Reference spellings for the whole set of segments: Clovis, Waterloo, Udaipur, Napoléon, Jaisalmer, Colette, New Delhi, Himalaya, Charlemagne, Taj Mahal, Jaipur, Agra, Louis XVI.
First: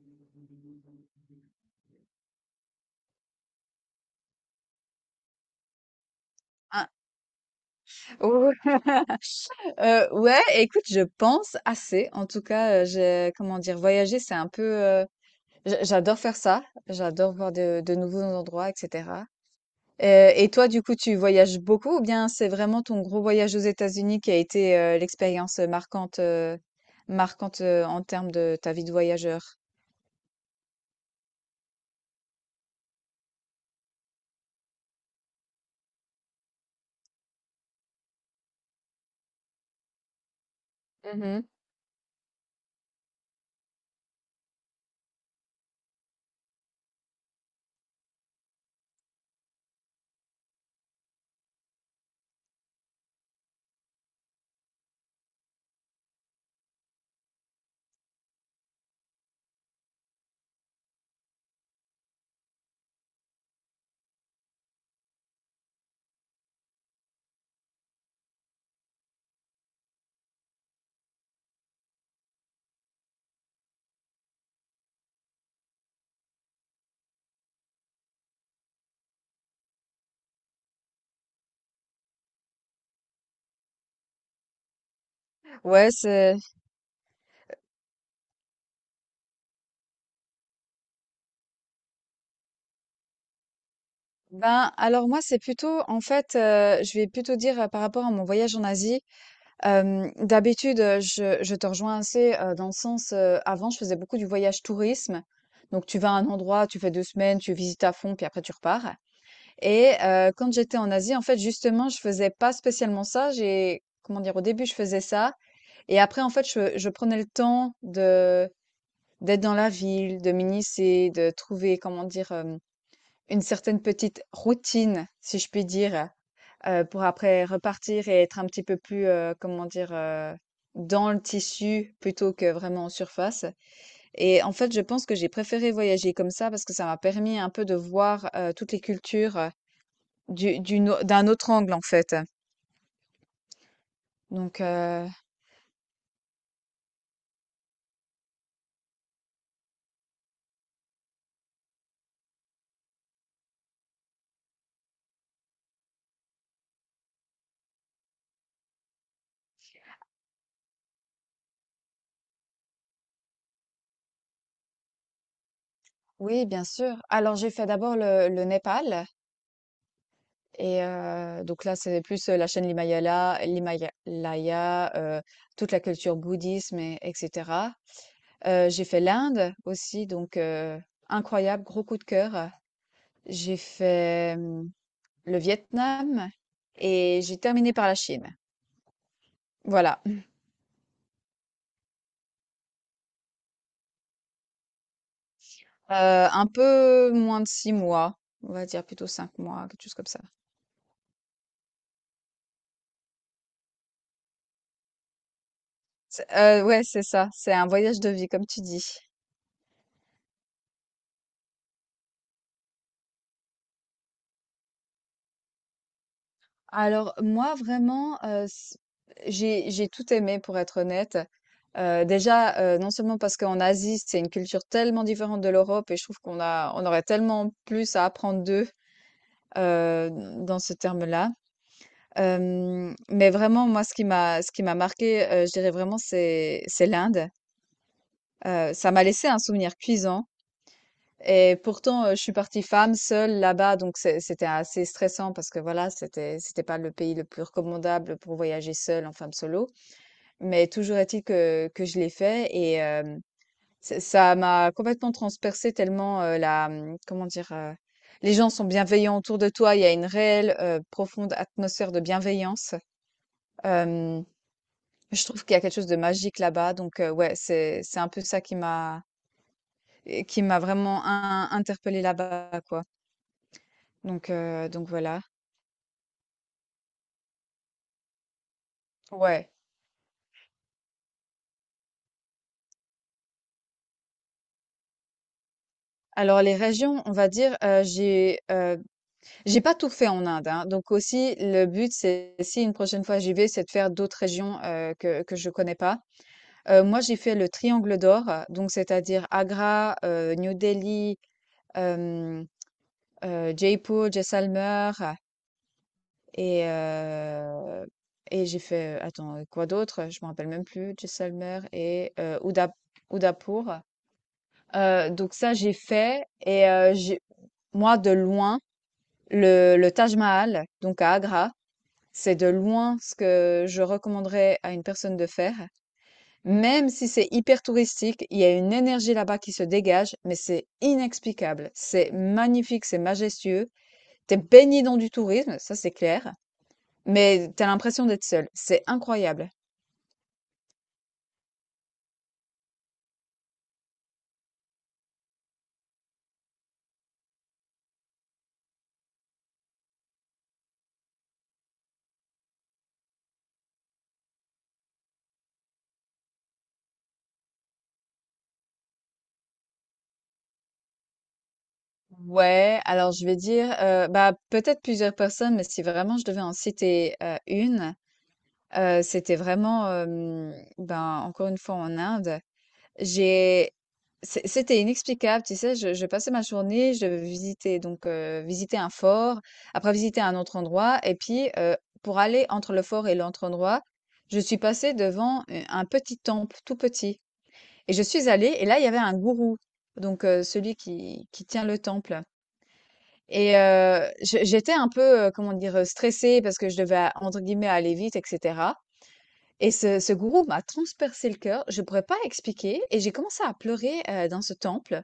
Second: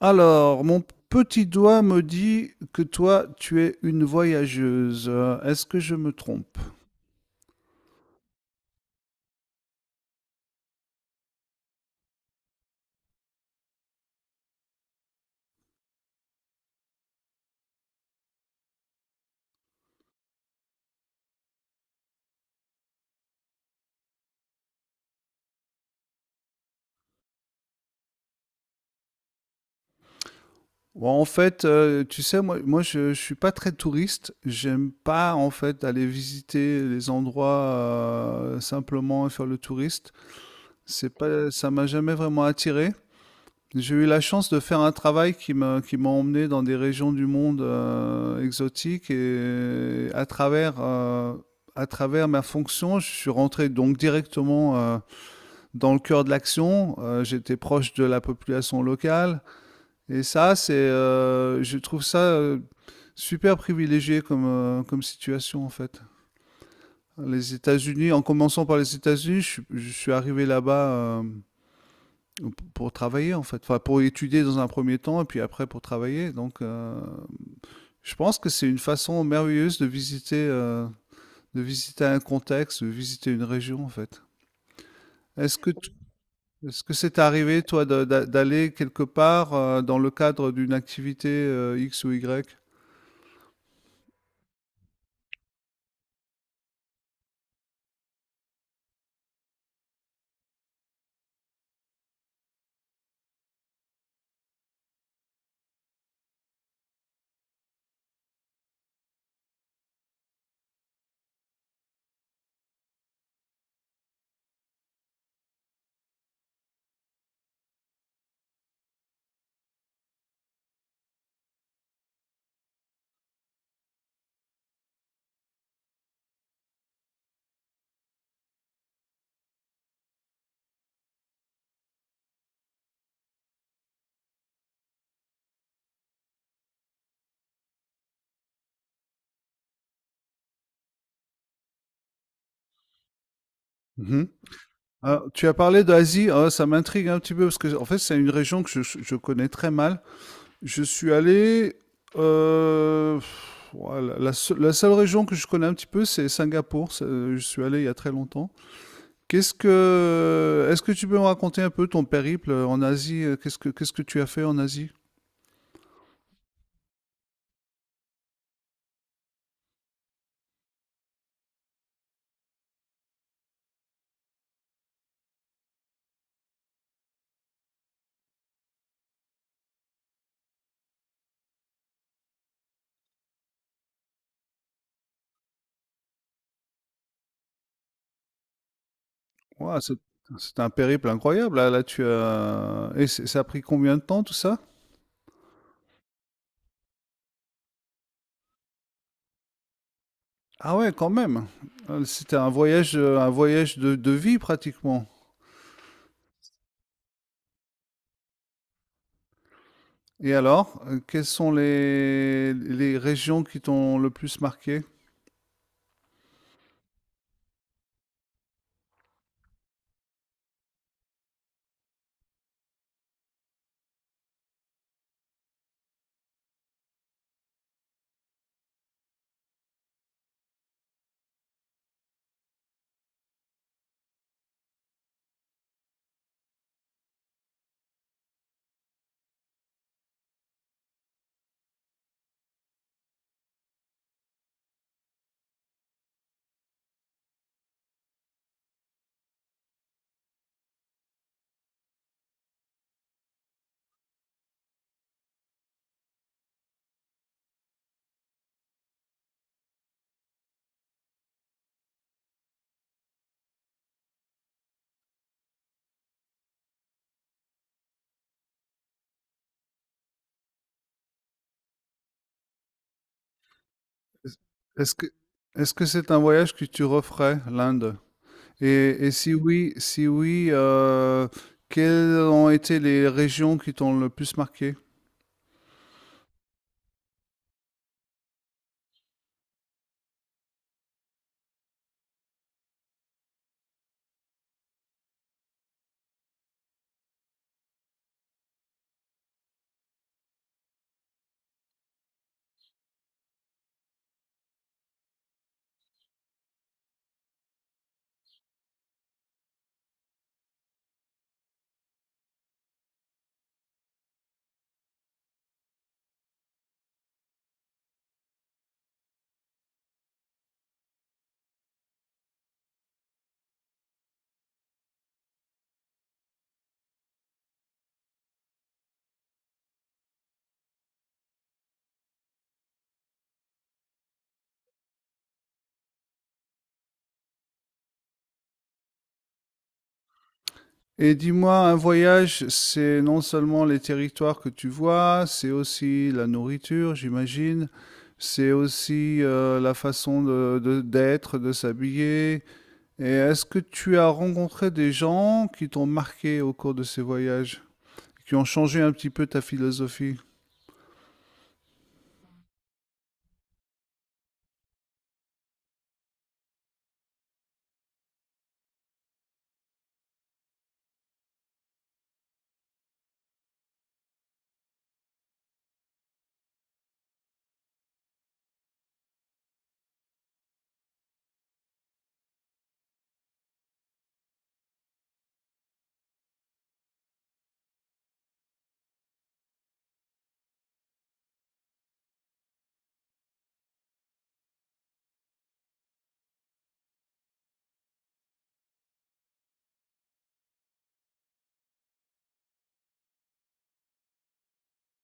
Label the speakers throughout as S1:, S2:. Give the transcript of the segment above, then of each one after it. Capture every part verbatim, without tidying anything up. S1: Alors, mon petit doigt me dit que toi, tu es une voyageuse. Euh, Est-ce que je me trompe?
S2: Ah, oh, heu, ouais, écoute, je pense assez. En tout cas, heu, j'ai comment dire? Voyager, c'est un peu, heu, j'a j'adore faire ça. J'adore voir de de nouveaux endroits, et cetera. Heu, et toi, du coup, tu voyages beaucoup ou bien c'est vraiment ton gros voyage aux États-Unis qui a été, heu, l'expérience marquante, heu, marquante, heu, en termes de ta vie de voyageur?
S1: Ouais, en fait, euh, tu sais, moi, moi je, je suis pas très touriste. J'aime pas, en fait, aller visiter les endroits euh, simplement et faire le touriste. C'est
S2: Mmh.
S1: pas, ça m'a jamais vraiment attiré. J'ai eu la chance de faire un travail qui m'a qui m'a emmené dans des régions du monde euh, exotiques et à travers euh, à travers ma fonction. Je suis rentré donc directement euh, dans le cœur de l'action. Euh, J'étais proche de la population locale, et ça, c'est euh, je trouve ça euh, super privilégié comme euh, comme situation en fait. Les États-Unis, en commençant par les États-Unis, je, suis- je suis arrivé là-bas euh, pour travailler en fait, enfin pour étudier dans un premier temps et puis après pour travailler. Donc, euh, je pense que c'est une façon merveilleuse de visiter, euh, de visiter un contexte, de visiter une région en fait. Est-ce que tu-
S2: Ouais, c'est
S1: Est-ce que c'est arrivé toi de- d'a- d'aller quelque part euh, dans le cadre d'une activité euh, X ou Y?
S2: ben, alors moi, c'est plutôt en fait, heu, je vais plutôt dire, heu, par rapport à mon voyage en Asie. Hem, d'habitude, heu, je je te rejoins assez, heu, dans le sens, heu, avant, je faisais beaucoup du voyage tourisme. Donc tu vas à un endroit, tu fais deux semaines, tu visites à fond, puis après tu repars. Et heu, quand j'étais en Asie, en fait, justement, je faisais pas spécialement ça. J'ai comment dire? Au début, je faisais ça et après, en fait, je je prenais le temps de d'être dans la ville, de m'initier, de trouver, comment dire? Hem, une certaine petite routine, si je puis dire. Heu, pour après repartir et être un petit peu plus, heu, comment dire? Heu, dans le tissu plutôt que vraiment en surface. Et en fait, je pense que j'ai préféré voyager comme ça parce que ça m'a permis un peu de voir, heu, toutes les cultures, heu, du d'une au d'un autre angle, en fait.
S1: Mhm.
S2: Donc heu,
S1: Ah, tu as parlé d'Asie, ah, ça m'intrigue un petit peu parce que en fait c'est une région que je, je connais très mal. Je suis allé euh, pff, ouais, la, la seule la seule région que je connais un petit peu, c'est Singapour. C'est- euh, Je suis allé il y a très longtemps. Qu'est-ce que, est-ce que tu peux me raconter un peu ton périple en Asie? Qu'est-ce que, qu'est-ce que tu as fait en Asie?
S2: oui, bien sûr. Alors, j'ai fait d'abord le le Népal et heu, donc là, c'est plus, heu, la chaîne l'Himalaya l'Himalaya, heu, toute la culture bouddhisme et et Heu, j'ai fait l'Inde aussi, donc heu, incroyable, gros coup de cœur. J'ai fait, mmh, le Vietnam et j'ai terminé par la Chine.
S1: Ouais, c'est
S2: Voilà, heu,
S1: c'est un périple incroyable. Là, là, tu as. Et c'est- ça a pris combien de temps tout ça?
S2: un peu moins de six mois, on va dire plutôt cinq mois, quelque chose comme ça.
S1: Ah ouais, quand même. Euh, C'était un voyage, euh, un voyage de, de vie pratiquement.
S2: C'est heu, ouais, c'est ça, c'est un voyage de vie comme tu dis.
S1: Et alors, euh, quelles sont les, les régions qui t'ont le plus marqué?
S2: Alors moi vraiment, heu, c j'ai j'ai tout aimé pour être honnête. Heu, déjà, heu, non seulement parce qu'en Asie, c'est une culture tellement différente de l'Europe et je trouve qu'on a on aurait tellement plus à apprendre d'eux, heu, dans ce terme-là. Hem, mais vraiment moi ce qui m'a ce qui m'a marqué, heu, je dirais vraiment c'est c'est l'Inde. Heu, ça m'a laissé un souvenir cuisant. Et pourtant, heu, je suis partie femme seule là-bas, donc c'est c'était assez stressant parce que voilà, c'était c'était pas le pays le plus recommandable pour voyager seule en femme solo. Mais toujours est-il que que je l'ai fait. et hem C'est- Ça m'a complètement transpercée tellement euh, la, hum, comment dire, euh, les gens sont bienveillants autour de toi. Il y a une réelle, euh, profonde atmosphère de bienveillance. Euh, je trouve qu'il y a quelque chose de magique là-bas. Donc euh, ouais, c'est c'est un peu ça qui m'a et qui m'a vraiment in- interpellée là-bas, quoi. Donc
S1: Est-ce
S2: euh, donc
S1: est-ce que
S2: voilà.
S1: est-ce que c'est un voyage que tu referais, l'Inde? Et, et si
S2: Ouais.
S1: oui, si oui, euh, quelles ont été les régions qui t'ont le plus marqué?
S2: Alors les régions, on va dire, euh, j'ai euh, j'ai pas tout fait en Inde, hein. Donc aussi le but, c'est si une prochaine fois j'y vais, c'est de faire d'autres régions euh, que que je connais pas. Heu, moi, j'ai fait le triangle d'or, donc c'est-à-dire Agra, heu, New Delhi, hem, heu, Jaipur, Jaisalmer et heu et j'ai fait, heu, attends, quoi d'autre? Je me rappelle même plus. Jaisalmer et heu, Uda Udaipur. Heu, donc ça, j'ai fait. Et heu, j'ai moi, de loin, le le Taj Mahal, donc à Agra, c'est de loin ce que je recommanderais à une personne de faire. Même si c'est hyper touristique, il y a une énergie là-bas qui se dégage, mais c'est inexplicable. C'est magnifique, c'est majestueux. T'es baigné dans du tourisme, ça c'est clair, mais t'as l'impression d'être seul. C'est incroyable.
S1: Et dis-moi, un voyage, c'est non seulement les territoires que tu vois, c'est aussi la nourriture, j'imagine, c'est aussi euh, la façon de, de- d'être, de s'habiller. Et est-ce que tu as rencontré des gens qui t'ont marqué au cours de ces voyages, qui ont changé un petit peu ta philosophie?
S2: Ouais, alors je vais dire, euh, bah peut-être plusieurs personnes, mais si vraiment je devais en citer euh, une, Heu, c'était vraiment, hem, ben, encore une fois en Inde. J'ai c'é c'était inexplicable, tu sais? Je je passais ma journée, je devais visiter donc heu, visiter un fort, après visiter un autre endroit et puis, heu, pour aller entre le fort et l'autre endroit, je suis passée devant u un petit temple, tout petit. Et je suis allée, et là, il y avait un gourou, donc heu, celui qui qui tient le temple. Et heu, je j'étais un peu, heu, comment dire? Stressée parce que je devais, entre guillemets, «aller vite», et cetera. Et ce ce gourou m'a transpercé le cœur, je ne pourrais pas expliquer, et j'ai commencé à pleurer, heu, dans ce temple.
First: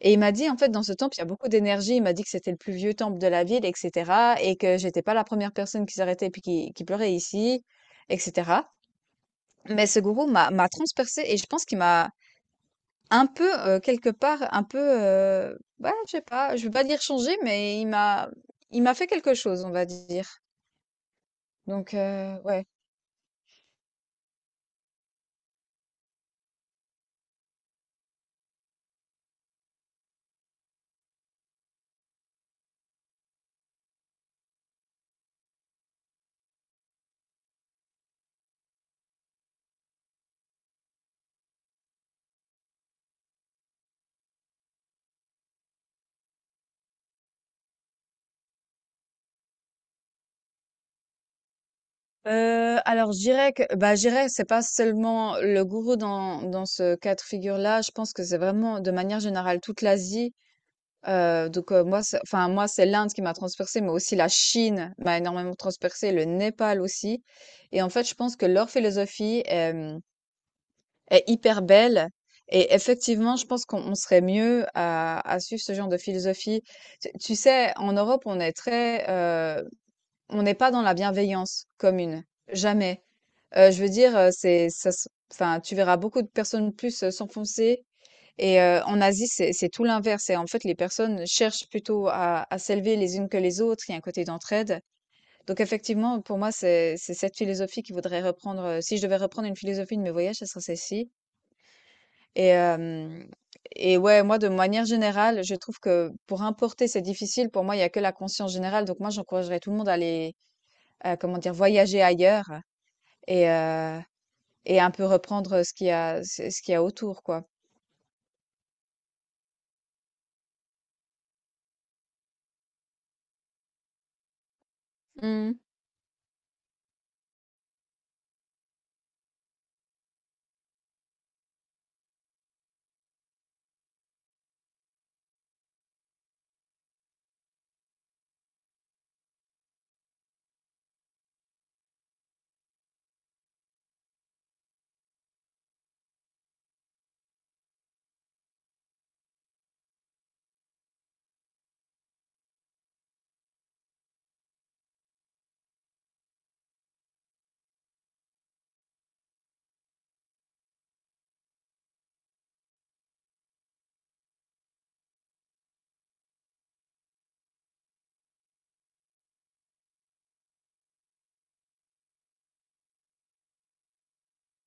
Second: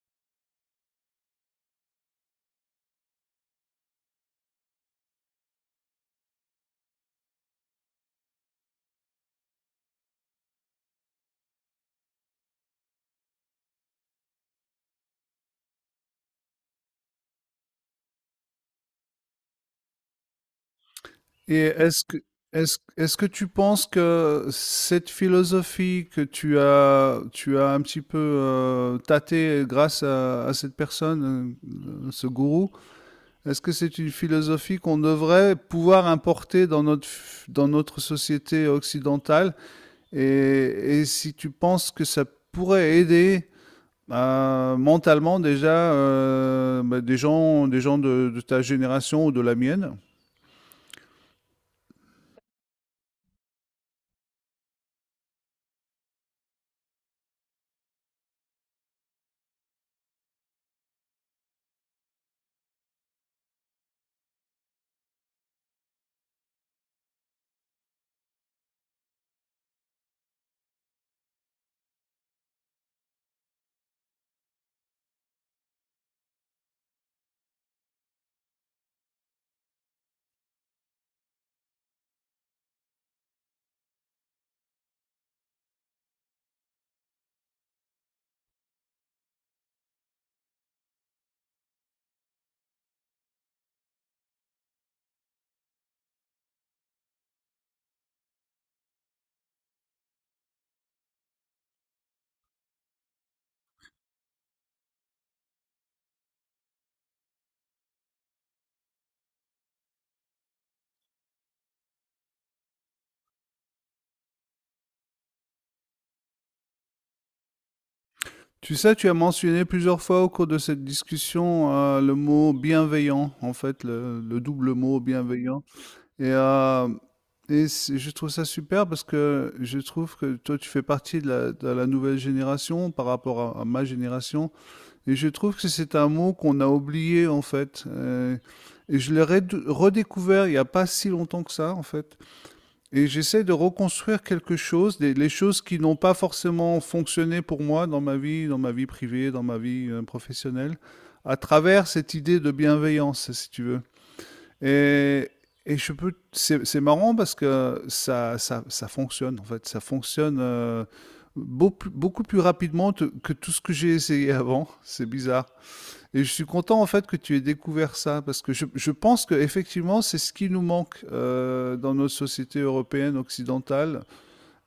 S2: Et il m'a dit, en fait, dans ce temple, il y a beaucoup d'énergie. Il m'a dit que c'était le plus vieux temple de la ville, et cetera, et que j'étais pas la première personne qui s'arrêtait et puis qui qui pleurait ici, et cetera. Mais ce gourou m'a m'a transpercé et je pense qu'il m'a un peu, heu, quelque part, un peu, heu, ouais, je sais pas, je veux pas dire changée, mais il m'a il m'a fait quelque chose, on va dire.
S1: Et
S2: Donc
S1: est-ce que,
S2: heu, ouais.
S1: est-ce, est-ce que tu penses que cette philosophie que tu as, tu as un petit peu euh, tâtée grâce à, à cette personne, euh, ce gourou, est-ce que c'est une philosophie qu'on devrait pouvoir importer dans notre, f- dans notre société occidentale? Et, et si tu penses que ça pourrait aider euh, mentalement déjà euh, bah, des gens, des gens de, de ta génération ou de la mienne?
S2: Heu, alors je dirais que bah, je dirais que c'est pas seulement le gourou dans dans ce cas de figure-là. Je pense que c'est vraiment de manière générale toute l'Asie. Heu, donc heu, moi c'est, enfin moi c'est l'Inde qui m'a transpercée, mais aussi la Chine m'a énormément transpercée, le Népal aussi. Et en fait, je pense que leur philosophie, hem, est hyper belle. Et effectivement, je pense qu'on on serait mieux à à suivre ce genre de philosophie. Tu tu sais, en Europe, on est très, heu, on n'est pas dans la bienveillance commune, jamais. Heu, je veux dire, heu, c'est ça se enfin, tu verras beaucoup de personnes plus, heu, s'enfoncer. Et heu, en Asie, c'est c'est tout l'inverse, et en fait, les personnes cherchent plutôt à à s'élever les unes que les autres. Il y a un côté d'entraide. Donc effectivement, pour moi, c'est c'est cette philosophie qu'il faudrait reprendre, heu, si je devais reprendre une philosophie de mes voyages, ça serait celle-ci. Et hem et ouais, moi, de manière générale, je trouve que pour importer, c'est difficile. Pour moi, il y a que la conscience générale. Donc moi, j'encouragerais tout le monde à aller, heu, comment dire? Voyager ailleurs et et un peu reprendre ce qu'il y a ce ce qu'il y a autour, quoi.
S1: Tu sais, tu as mentionné plusieurs fois au cours de cette discussion euh, le mot bienveillant, en fait, le, le double mot
S2: Mmh.
S1: bienveillant. Et, euh, et c'est- je trouve ça super parce que je trouve que toi, tu fais partie de la, de la nouvelle génération par rapport à, à ma génération. Et je trouve que c'est un mot qu'on a oublié, en fait. Euh, et je l'ai redou- redécouvert il n'y a pas si longtemps que ça, en fait. Et j'essaie de reconstruire quelque chose, des- les choses qui n'ont pas forcément fonctionné pour moi dans ma vie, dans ma vie privée, dans ma vie euh, professionnelle, à travers cette idée de bienveillance, si tu veux. Et, et je peux, c'est c'est marrant parce que ça, ça, ça fonctionne, en fait. Ça fonctionne euh, beau- beaucoup plus rapidement te- que tout ce que j'ai essayé avant. C'est bizarre. Et je suis content en fait que tu aies découvert ça parce que je, je pense que effectivement c'est ce qui nous manque euh, dans notre société européenne occidentale,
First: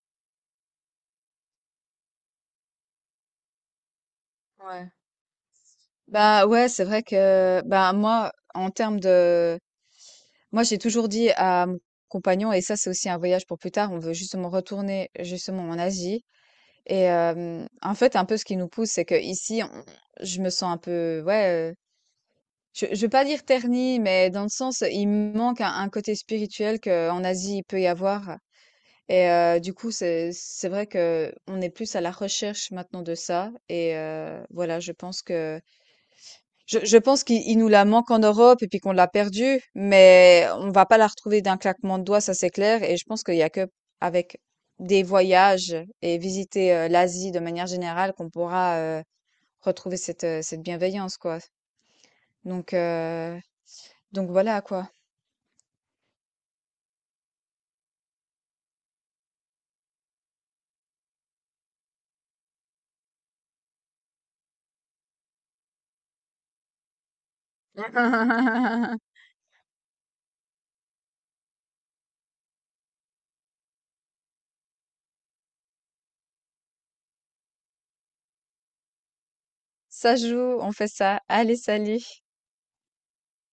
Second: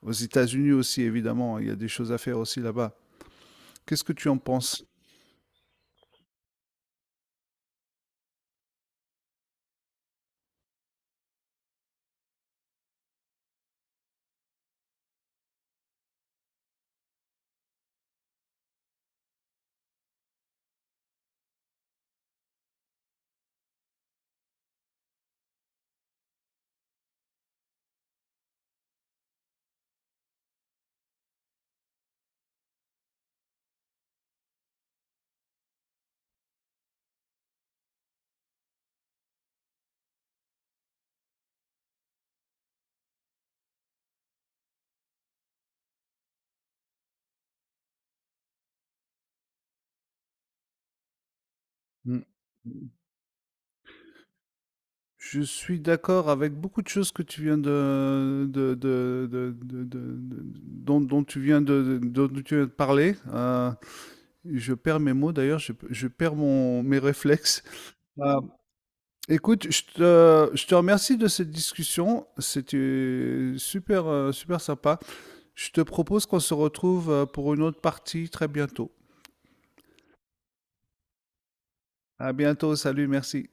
S1: aux États-Unis aussi évidemment, hein, il y a des choses à faire aussi là-bas. Qu'est-ce que tu en penses?
S2: Ouais. Bah, ouais, c'est vrai que, bah, moi, en termes de moi, j'ai toujours dit à mon compagnon, et ça, c'est aussi un voyage pour plus tard, on veut justement retourner, justement, en Asie. Et hem, en fait, un peu ce qui nous pousse, c'est qu'ici, on je me sens un peu, ouais, heu, je je veux pas dire ternie, mais dans le sens, il me manque un un côté spirituel qu'en Asie, il peut y avoir. Et euh, du coup, c'est c'est vrai que on est plus à la recherche maintenant de ça. Et euh, voilà, je pense que je, je pense qu'il il nous la manque en Europe et puis qu'on l'a perdue, mais on va pas la retrouver d'un claquement de doigts, ça c'est clair. Et je pense qu'il y a que avec des voyages et visiter euh, l'Asie de manière générale qu'on pourra euh, retrouver cette euh, cette bienveillance, quoi.
S1: Mm.
S2: Donc euh, donc voilà quoi.
S1: Je suis d'accord avec beaucoup de choses que tu viens de, de- de- de- de- de- de- dont, dont tu viens de, de- dont tu viens de parler. Euh, je perds mes mots d'ailleurs, je, je perds mon, mes réflexes. Écoute, je te, je te remercie de cette discussion. C'était super, euh, super sympa. Je te propose qu'on se retrouve euh, pour une autre partie très bientôt.
S2: Ça joue, on fait ça. Allez, salut.
S1: À bientôt. Salut, merci.